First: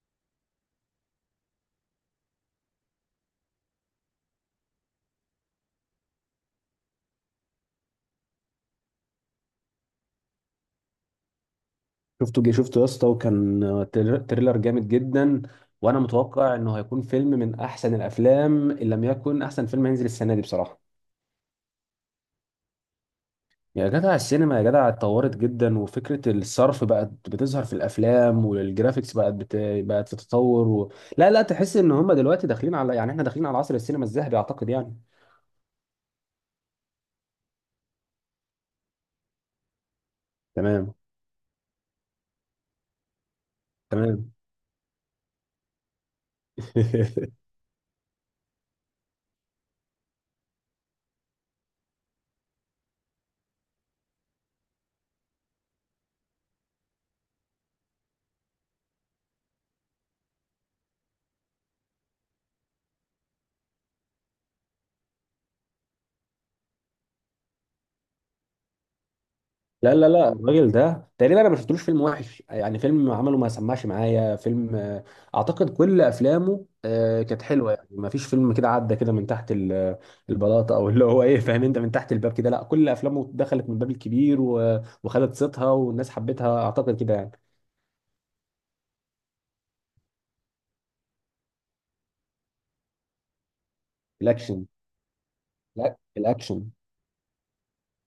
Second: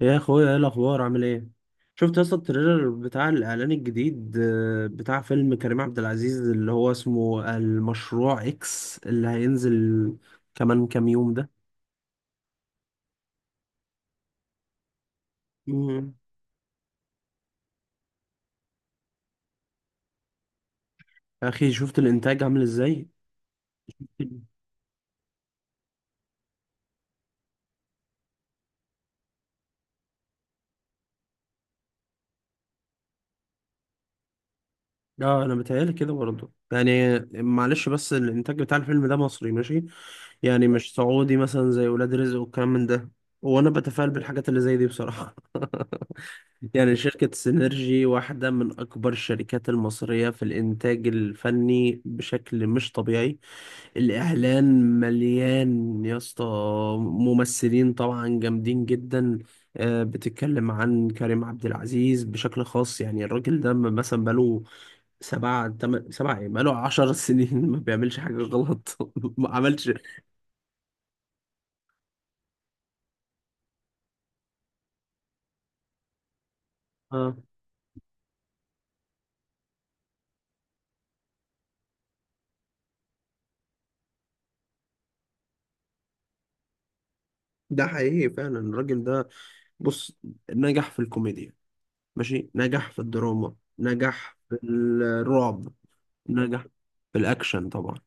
يا اخويا ايه الاخبار؟ عامل ايه؟ شفت اصلا التريلر بتاع الاعلان الجديد، بتاع فيلم كريم عبد العزيز اللي هو اسمه المشروع اكس اللي هينزل كمان كام يوم ده. شفته يا اسطى، وكان تريلر جامد جدا. وانا مم. متوقع انه هيكون فيلم من احسن الافلام ان لم يكن احسن فيلم هينزل السنه دي بصراحه. يا اخي شفت الانتاج عامل ازاي! يا جدع، السينما يا جدع اتطورت جدا، وفكره الصرف بقت بتظهر في الافلام، والجرافيكس بقت في تطور لا لا، تحس ان هم دلوقتي داخلين على يعني احنا داخلين على عصر السينما الذهبي، اعتقد يعني. اه انا بتهيالي كده برضه، يعني معلش، بس الانتاج بتاع الفيلم ده مصري ماشي، يعني مش تمام، سعودي مثلا زي ولاد رزق والكلام من ده. وانا بتفائل تمام. بالحاجات اللي زي دي بصراحة. يعني شركة سينرجي واحدة من أكبر الشركات المصرية في الإنتاج الفني بشكل مش طبيعي. الإعلان مليان يا اسطى، ممثلين طبعا جامدين جدا. بتتكلم عن كريم عبد العزيز بشكل خاص، يعني الراجل ده مثلا بقاله سبعة إيه، بقاله عشر سنين ما بيعملش حاجة غلط. ما عملش لا لا لا، الراجل ده تقريبا انا ما شفتلوش فيلم وحش يعني، فيلم عمله ما سمعش معايا فيلم. اعتقد كل افلامه آه. كانت حلوه يعني، ما فيش فيلم كده عدى كده من تحت البلاطه، او اللي هو ايه، فاهم انت، من تحت الباب كده. لا، كل افلامه دخلت من الباب الكبير وخدت صيتها والناس حبتها، اعتقد كده يعني. ده حقيقي فعلا الراجل ده. بص، نجح في الكوميديا، ماشي، نجح في الدراما، نجح في الاكشن الرعب، لا، نجح الاكشن. في الأكشن طبعا،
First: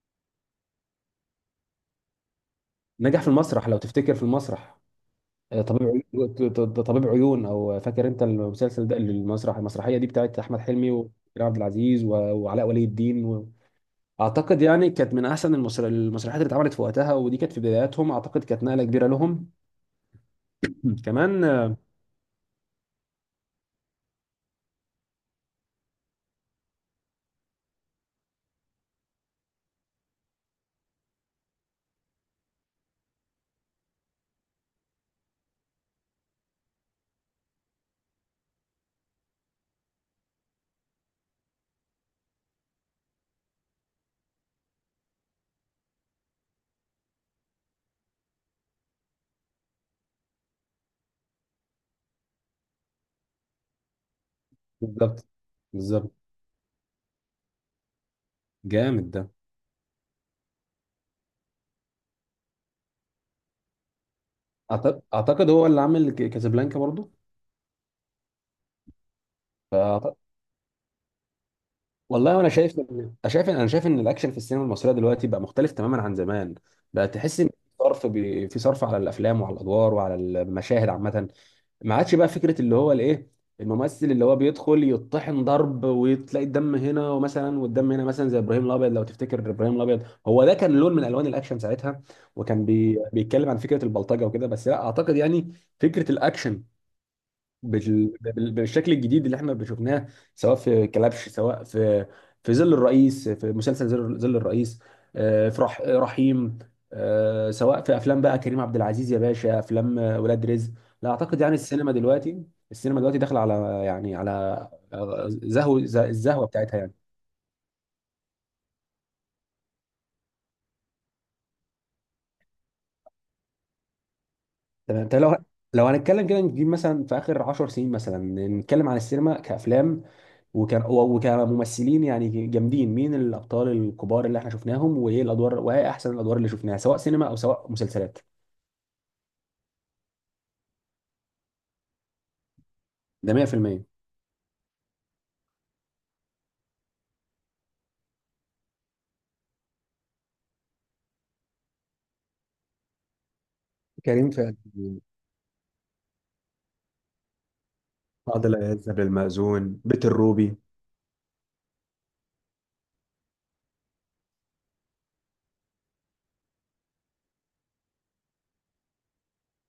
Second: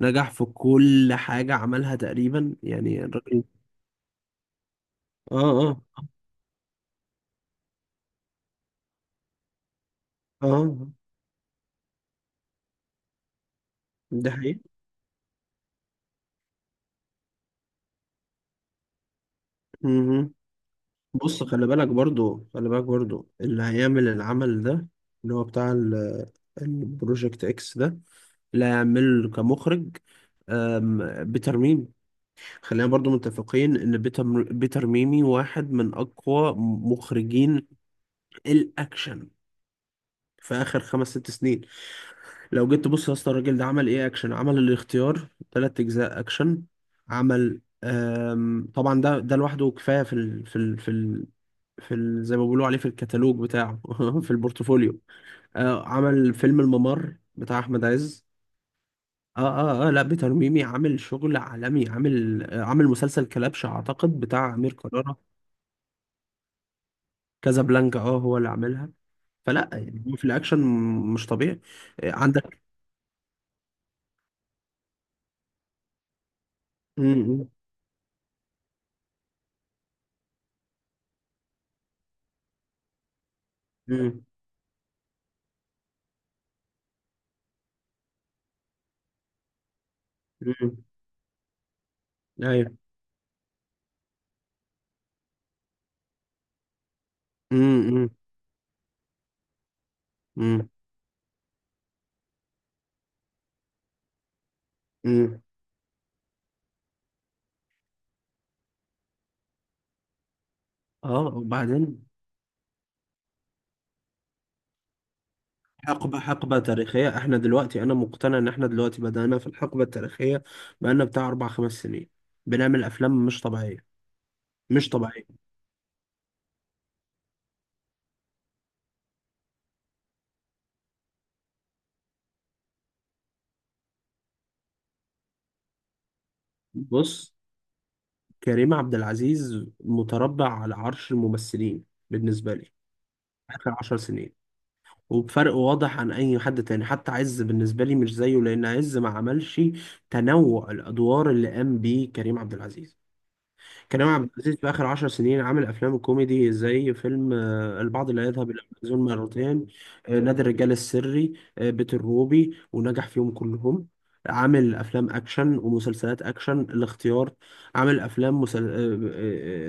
نجح في كل حاجة عملها تقريبا، يعني نجح في الراجل. المسرح، لو تفتكر، في المسرح. اه طبيب اه عيون، طبيب عيون، او فاكر انت المسلسل ده، المسرح، المسرحيه دي بتاعت اه احمد حلمي آه، وكريم عبد العزيز وعلاء ولي الدين. ده حقيقي. اعتقد يعني كانت من احسن المسرحيات اللي اتعملت في وقتها، ودي كانت في بداياتهم، اعتقد كانت نقله كبيره لهم. مهم. بص، كمان. خلي بالك برضو خلي بالك برضو اللي هيعمل العمل ده، اللي هو بتاع ال- البروجكت اكس ده اللي هيعمله كمخرج، بيتر ميمي. خلينا برضو متفقين ان بيتر ميمي واحد من اقوى مخرجين الاكشن في اخر خمس ست سنين. لو جيت تبص يا اسطى، الراجل ده عمل ايه؟ اكشن، عمل الاختيار ثلاث اجزاء اكشن، عمل طبعا ده لوحده كفايه في ال زي ما بيقولوا عليه في الكتالوج بتاعه، في البورتفوليو. بالظبط، بالظبط، عمل فيلم الممر بتاع احمد عز. جامد ده. اه اه لا، بيتر ميمي عامل شغل عالمي، عامل عامل مسلسل كلبش اعتقد بتاع امير كرارة. اعتقد هو اللي عامل كازابلانكا برضو. كازابلانكا، اه هو اللي عاملها. فلا يعني، هو فأعت- في الاكشن مش طبيعي. والله انا عندك. شايف ان الاكشن في السينما المصريه دلوقتي بقى مختلف تماما عن زمان. بقى تحس ان امم في صرف على الافلام وعلى الادوار وعلى المشاهد عامه. ما عادش بقى فكره اللي هو الايه، الممثل امم اللي هو بيدخل يطحن ضرب وتلاقي الدم هنا ومثلا والدم هنا مثلا، زي ابراهيم الابيض لو تفتكر. ابراهيم الابيض هو ده كان امم لون من الوان الاكشن ساعتها، وكان ايوه. بيتكلم عن فكره البلطجه وكده بس، لا اعتقد يعني. فكره الاكشن امم امم بالشكل الجديد اللي احنا شفناه، سواء في كلبش، سواء في ظل الرئيس، في مسلسل ظل الرئيس، امم في رحيم، سواء في افلام بقى كريم عبد العزيز يا باشا، افلام ولاد رزق. لا اه. اعتقد يعني، السينما وبعدين دلوقتي، داخله على يعني على حقبة، الزهوه حقبة بتاعتها يعني. تاريخية احنا دلوقتي، انا مقتنع ان احنا دلوقتي بدأنا في الحقبة التاريخية. بقالنا بتاع اربع خمس سنين بنعمل افلام مش طبيعية، مش تمام. طب لو طبيعية. هنتكلم كده، نجيب مثلا في اخر 10 سنين مثلا، نتكلم عن السينما كافلام وكممثلين يعني جامدين. مين الابطال الكبار اللي احنا شفناهم، وايه الادوار، وايه احسن الادوار اللي شفناها، سواء سينما بص، او سواء مسلسلات؟ كريم عبد العزيز متربع على عرش الممثلين بالنسبة لي ده اخر 100%. عشر سنين، وبفرق واضح عن اي حد تاني. حتى عز بالنسبة لي مش زيه، لان عز ما عملش تنوع الادوار اللي قام بيه كريم عبد العزيز. كريم عبد كريم العزيز فؤاد، في آخر عشر سنين عامل أفلام كوميدي زي فيلم، البعض لا يذهب عادل إلى عياض، المأذون زبير مرتين، المأذون، بيت نادي الروبي. الرجال السري، بيت الروبي، ونجح فيهم كلهم. عامل أفلام أكشن ومسلسلات أكشن، الاختيار. عامل أفلام مسل... آه،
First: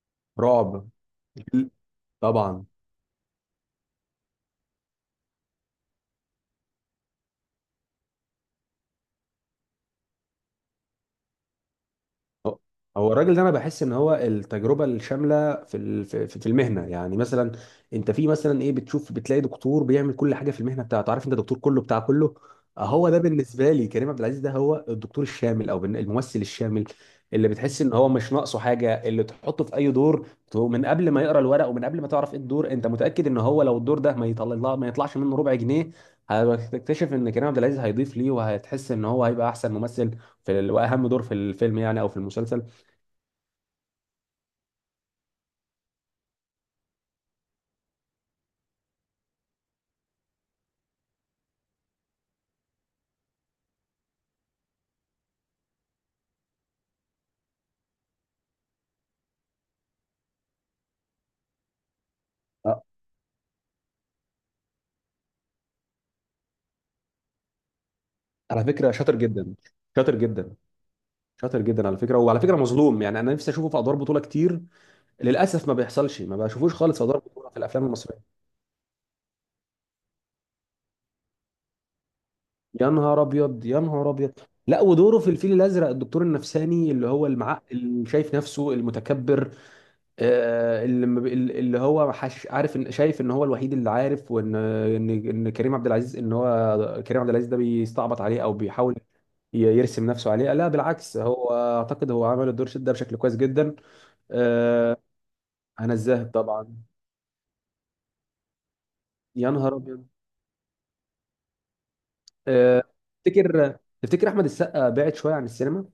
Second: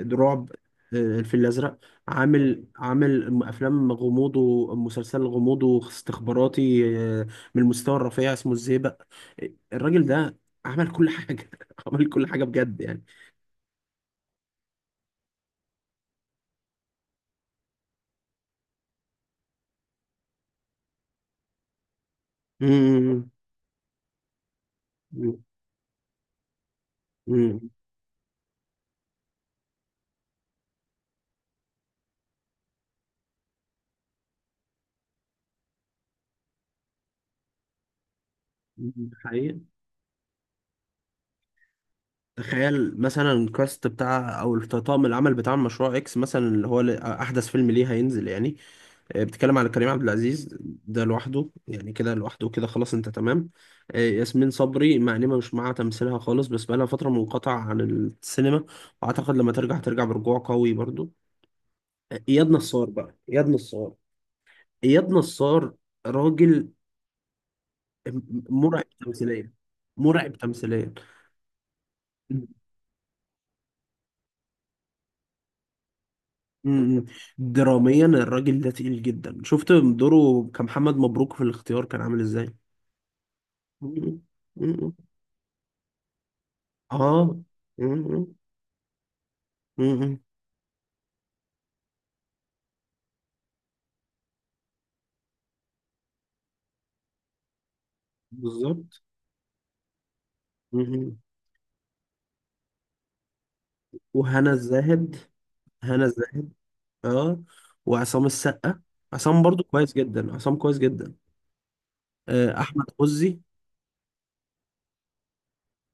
آه، آه، رعب، رعب الفيل الأزرق. عامل، طبعا. عامل أفلام غموض ومسلسل غموض واستخباراتي، من المستوى الرفيع اسمه الزيبق. الراجل ده عمل كل حاجة. عمل كل حاجة هو بجد يعني. هو الراجل ده انا بحس ان هو التجربه الشامله في ال- في في المهنه يعني. مثلا انت في مثلا ايه بتشوف، بتلاقي دكتور بيعمل كل حاجه في المهنه بتاعته، عارف انت، دكتور كله بتاع كله. هو ده مم. بالنسبه لي كريم عبد العزيز، ده هو الدكتور مم. الشامل او الممثل الشامل، اللي مم. بتحس ان هو مش ناقصه حاجه، اللي تحطه في اي دور. من قبل ما يقرا الورق ومن قبل ما تعرف ايه الدور، انت متاكد ان هو لو الدور ده ما يطلع ما يطلعش منه ربع جنيه، هتكتشف ان كريم عبد العزيز هيضيف ليه، وهتحس ان هو هيبقى حقيقة. احسن ممثل واهم دور في الفيلم يعني، او في المسلسل. تخيل مثلا الكاست بتاع او طاقم العمل بتاع مشروع اكس مثلا، احدث فيلم ليه هينزل يعني. بتتكلم على كريم عبد العزيز، ده لوحده، يعني كده لوحده كده خلاص، انت تمام. ياسمين صبري، مع اني مش مع تمثيلها خالص، بس بقالها فترة منقطعة عن السينما، واعتقد لما ترجع ترجع برجوع قوي برضو. آه، اياد آه، نصار بقى اياد نصار اياد نصار راجل على مرعب فكره شاطر تمثيليا. جدا، شاطر مرعب جدا، تمثيليا. شاطر جدا، على فكره، وعلى فكره مظلوم يعني، انا نفسي اشوفه في ادوار بطوله كتير. للاسف ما بيحصلش، ما بشوفوش خالص امم. في ادوار بطوله في الافلام دراميا المصريه. الراجل ده تقيل جدا. شفت دوره كمحمد مبروك في الاختيار كان عامل ازاي! يا نهار ابيض، يا نهار امم. ابيض. لا، امم. ودوره في الفيل الازرق، الدكتور النفساني اللي هو اه. المعقل، اللي امم. شايف نفسه المتكبر، امم. اللي ما بي- اللي هو حش عارف ان، شايف ان هو الوحيد اللي عارف، وان ان ان كريم عبد العزيز، ان هو كريم عبد العزيز ده بيستعبط عليه او بيحاول بالظبط. يرسم نفسه عليه. لا امم. بالعكس، هو اعتقد هو عمل الدور شد ده بشكل كويس جدا. وهنا آه، الزاهد، هنا هنا الزاهد الزاهد. طبعا. اه. وعصام السقا، عصام يا برضو نهار كويس ابيض. جدا، عصام كويس جدا. آه، احمد عزي. تفتكر تفتكر احمد السقا بعد شويه عن السينما؟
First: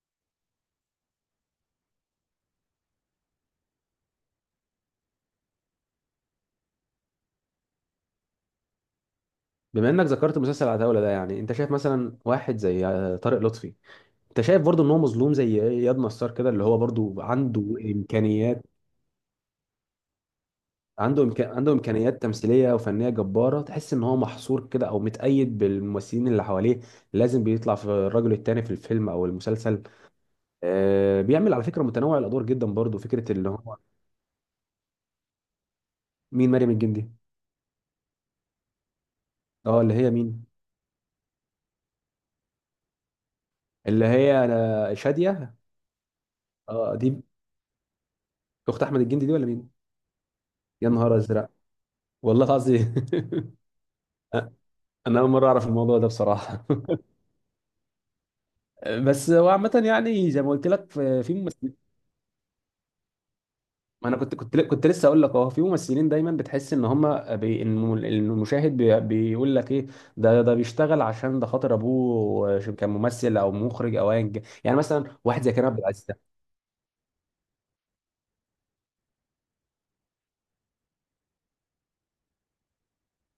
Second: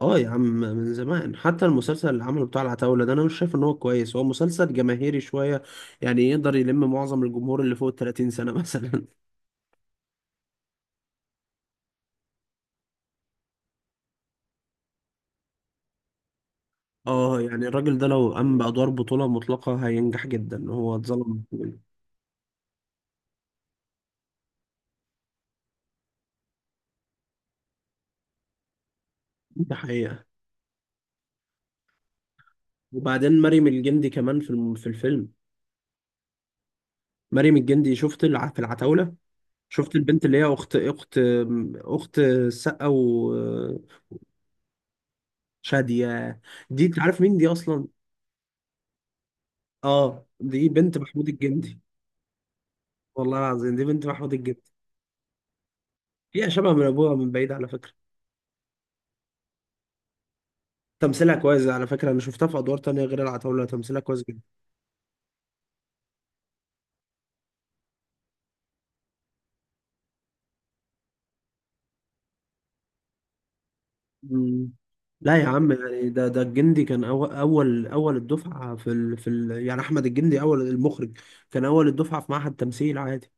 اه يا عم من زمان. حتى المسلسل اللي عمله بتاع العتاولة ده انا مش شايف ان هو كويس، هو مسلسل جماهيري شوية، يعني يقدر يلم معظم الجمهور اللي فوق ال 30 سنة مثلا. بما انك ذكرت مسلسل عتاوله ده، يعني انت شايف مثلا واحد زي طارق لطفي، انت شايف برضه ان هو مظلوم زي اياد نصار كده، اللي هو برضه اه عنده يعني الراجل ده لو قام امكانيات، بأدوار بطولة مطلقة هينجح جدا، هو اتظلم عنده كتير. امكانيات تمثيليه وفنيه جباره. تحس ان هو محصور كده، او متقيد بالممثلين اللي حواليه، لازم بيطلع في الرجل التاني في الفيلم او ده المسلسل. حقيقة. بيعمل على فكره متنوع الادوار جدا برضو، فكره وبعدين اللي مريم هو. الجندي كمان في الفيلم. مين مريم الجندي؟ مريم الجندي. في العتاولة، اه اللي شفت هي البنت اللي هي مين؟ أخت أخت السقا اللي وشادية. هي انا شاديه؟ دي اه أنت دي. عارف مين دي أصلا؟ اخت احمد الجندي دي ولا مين؟ اه دي يا بنت نهار محمود ازرق. الجندي. والله العظيم. والله العظيم دي بنت محمود الجندي. انا اول مره اعرف الموضوع ده هي بصراحه شبه من أبوها من بعيد على فكرة. بس هو عامه يعني، زي ما قلت لك، في تمثيلها في كويس، على ممثلين. فكرة أنا شفتها في أدوار تانية غير العتاولة، تمثيلها ما انا كويس. كنت لسه اقول لك، اه في ممثلين دايما بتحس ان هم إن المشاهد بيقول لك ايه، ده بيشتغل عشان ده خاطر ابوه كان ممثل او مخرج او ايا كان. مم. يعني مثلا لا واحد يا زي كريم عم، عبد العزيز. يعني ده الجندي كان أول الدفعة يعني أحمد الجندي، أول المخرج. كان أول الدفعة في معهد تمثيل عادي.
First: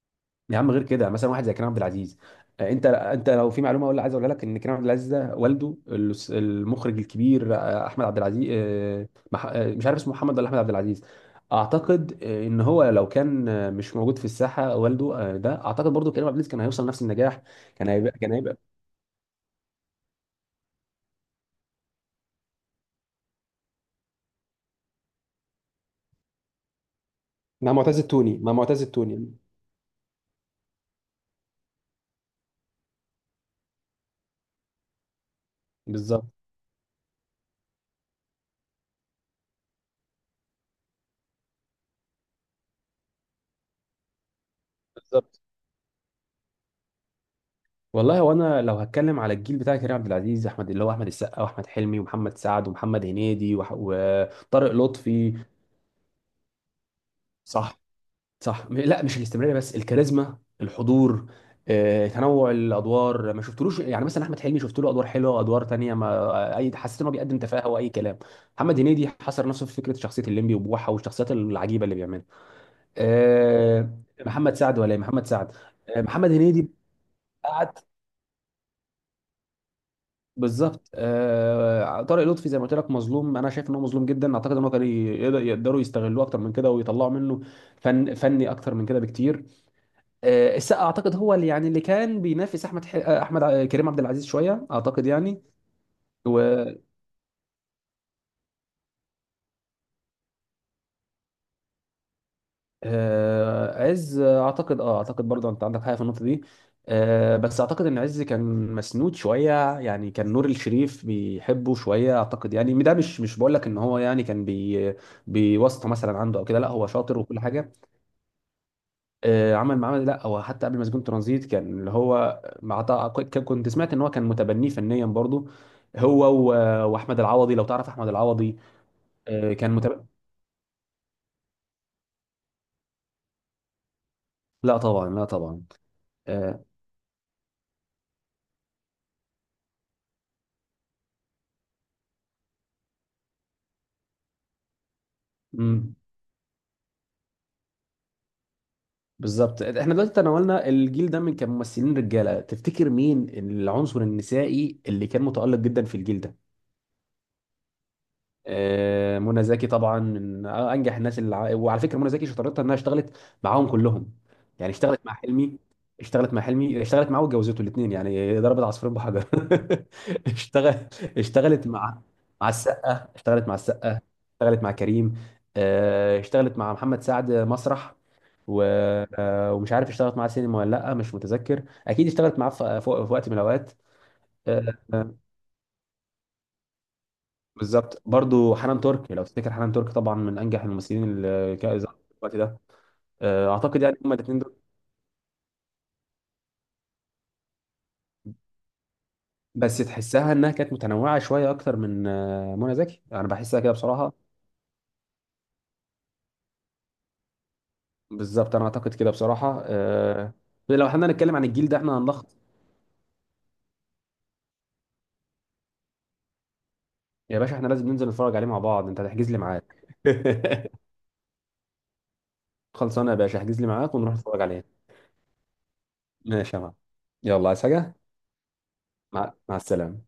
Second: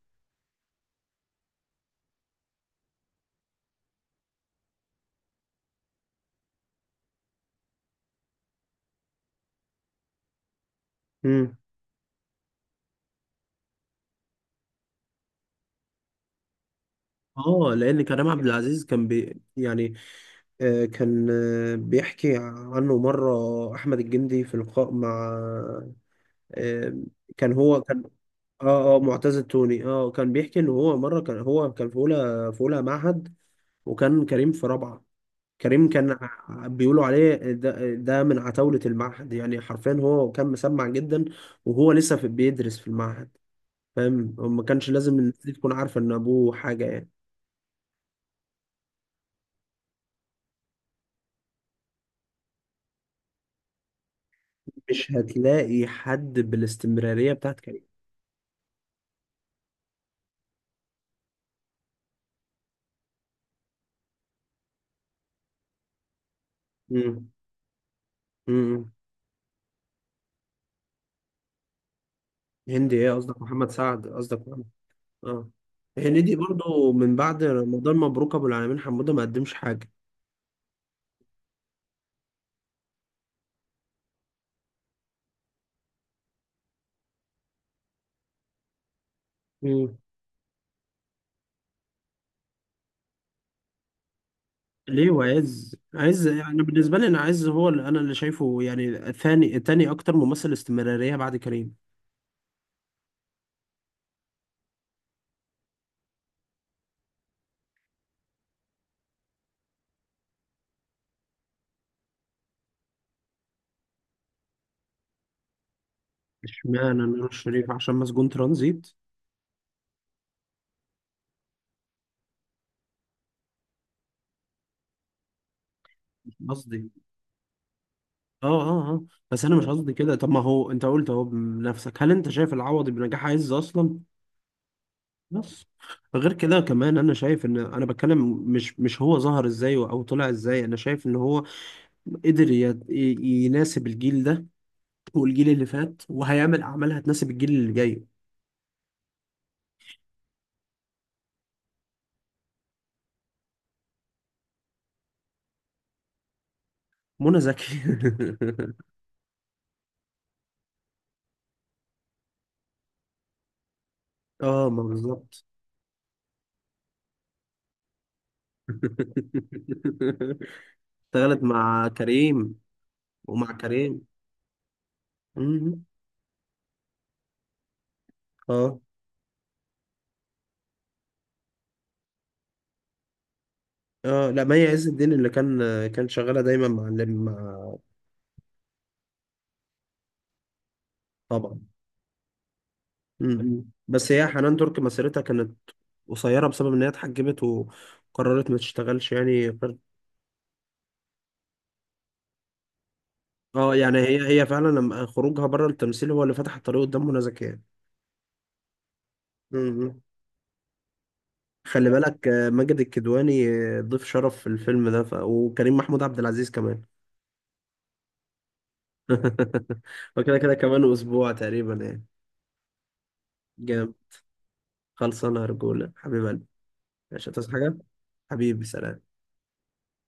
يا عم، غير كده، مثلا واحد زي كريم عبد العزيز. انت لو في معلومه، عايز اقولها لك، ان كريم عبد العزيز ده والده المخرج الكبير، احمد عبد العزيز، مش عارف اسمه محمد ولا احمد عبد العزيز. امم اعتقد ان هو لو كان مش موجود في الساحه والده، ده اعتقد برضو كريم عبد العزيز كان هيوصل نفس النجاح. اه لان كريم كان عبد هيبقى. العزيز كان بي، يعني. آه كان آه بيحكي عنه مره احمد الجندي في لقاء مع، آه كان هو كان مع معتز اه التوني. معتز التوني. اه كان بيحكي ان هو مره كان، هو كان في اولى، في اولى معهد، وكان كريم في رابعه. كريم كان بالظبط، بيقولوا عليه، ده من عتاولة المعهد، يعني حرفيا هو كان مسمع جدا وهو لسه في، بيدرس في المعهد. فاهم؟ ما كانش لازم الناس بالظبط. دي تكون عارفة ان ابوه حاجة يعني. والله، هو انا لو هتكلم على الجيل بتاع كريم عبد العزيز، احمد اللي هو احمد السقا واحمد حلمي ومحمد سعد ومحمد هنيدي وطارق مش لطفي. هتلاقي حد بالاستمرارية بتاعت صح، كريم. صح. لا مش الاستمراريه، بس الكاريزما، الحضور. تنوع الادوار، ما شفتلوش يعني. مثلا احمد حلمي شفت له ادوار حلوه، ادوار تانية، ما اي حسيت انه امم بيقدم تفاهه واي كلام. محمد امم هنيدي حصر نفسه في فكره شخصيه الليمبي وبوحه والشخصيات العجيبه اللي بيعملها. هندي ايه؟ قصدك محمد آه، سعد، قصدك محمد محمد، سعد ولا إيه؟ محمد اه، سعد. محمد هنيدي هنيدي برضو من بعد قعد. رمضان مبروك ابو العالمين حموده ما قدمش حاجة. بالظبط. طارق لطفي زي ما قلت لك مظلوم، انا شايف ان هو مظلوم جدا. اعتقد ان هو كان يقدروا يستغلوه اكتر من كده، ويطلعوا منه فني اكتر من كده بكتير. مم. السقا اعتقد هو اللي يعني، اللي كان بينافس احمد ح... آه، احمد ع- كريم عبد العزيز شويه، اعتقد ليه؟ يعني. وعز، عز يعني بالنسبة لي، أنا عز هو اللي أنا اللي شايفه، يعني ثاني، تاني أكتر ممثل استمرارية بعد كريم. وعز اعتقد، اه اعتقد برضه انت عندك حاجه في النقطه دي. بس اعتقد ان عز كان مسنود شويه يعني، كان نور الشريف بيحبه شويه اعتقد يعني. ده مش، مش بقول لك ان هو يعني كان بيواسطه مثلا عنده او كده، لا هو اشمعنى شاطر نور وكل الشريف؟ حاجه. عشان مسجون ترانزيت. عمل معاه. لا هو حتى قبل مسجون ترانزيت كان اللي هو كنت سمعت ان هو كان متبنيه فنيا برضو. هو مش قصدي. واحمد العوضي، لو تعرف احمد اه العوضي، اه اه بس أنا مش كان قصدي متبني. كده. طب ما هو أنت قلت أهو بنفسك، هل أنت شايف العوضي بنجاح عز أصلا؟ لا طبعا، لا طبعا. بس غير كده آه، كمان أنا شايف إن، أنا بتكلم مش، مش هو ظهر إزاي أو طلع إزاي. أنا شايف إن هو قدر يناسب الجيل ده والجيل اللي مم، فات، وهيعمل أعمال هتناسب الجيل اللي جاي. بالظبط. احنا دلوقتي تناولنا الجيل ده من كممثلين رجاله، تفتكر مين العنصر النسائي اللي كان متألق جدا في الجيل ده؟ منى زكي. منى زكي طبعا، من انجح الناس اللي وعلى فكره منى زكي شطارتها انها اشتغلت معاهم كلهم. اه يعني ما اشتغلت مع بالظبط. حلمي، اشتغلت معاه واتجوزته الاثنين يعني، ضربت عصفورين بحجر. اشتغل اشتغلت اشتغلت مع مع كريم. السقا، ومع كريم. اشتغلت مع كريم. مم. اشتغلت مع محمد سعد مسرح و... اه ومش عارف اشتغلت معاه سينما ولا لا، مش متذكر. اكيد اشتغلت معاه في وقت من الاوقات. اه لا، مي عز الدين آه، اللي كان، كان شغاله دايما مع اللي مع. بالظبط، برضو حنان ترك، لو تفتكر حنان ترك طبعا من انجح الممثلين اللي طبعا. كانوا ظهروا في الوقت ده. اعتقد يعني بس هما هي الاثنين دول، حنان ترك مسيرتها كانت قصيره بسبب ان هي اتحجبت وقررت ما تشتغلش، يعني بس تحسها انها كانت متنوعه شويه اكتر من منى زكي، انا بحسها كده اه. يعني بصراحه. هي، هي فعلا لما خروجها بره التمثيل هو اللي فتح الطريق قدام منى زكي يعني. بالظبط، انا اعتقد كده بصراحه. مم. لو احنا نتكلم عن الجيل ده، خلي احنا بالك، هنلخص. ماجد الكدواني، ضيف شرف في الفيلم ده، وكريم محمود عبد العزيز كمان. يا باشا احنا لازم ننزل نتفرج عليه مع بعض، انت هتحجز لي معاك. وكده كده كمان اسبوع تقريبا يعني. خلصانه يا باشا، احجز لي جامد. معاك ونروح نتفرج عليه. خلصانه يا رجوله، حبيب قلبي. ماشي يا معلم. مش يلا، هتصحى عايز حاجه. حاجه؟ حبيبي سلام. مع السلامه.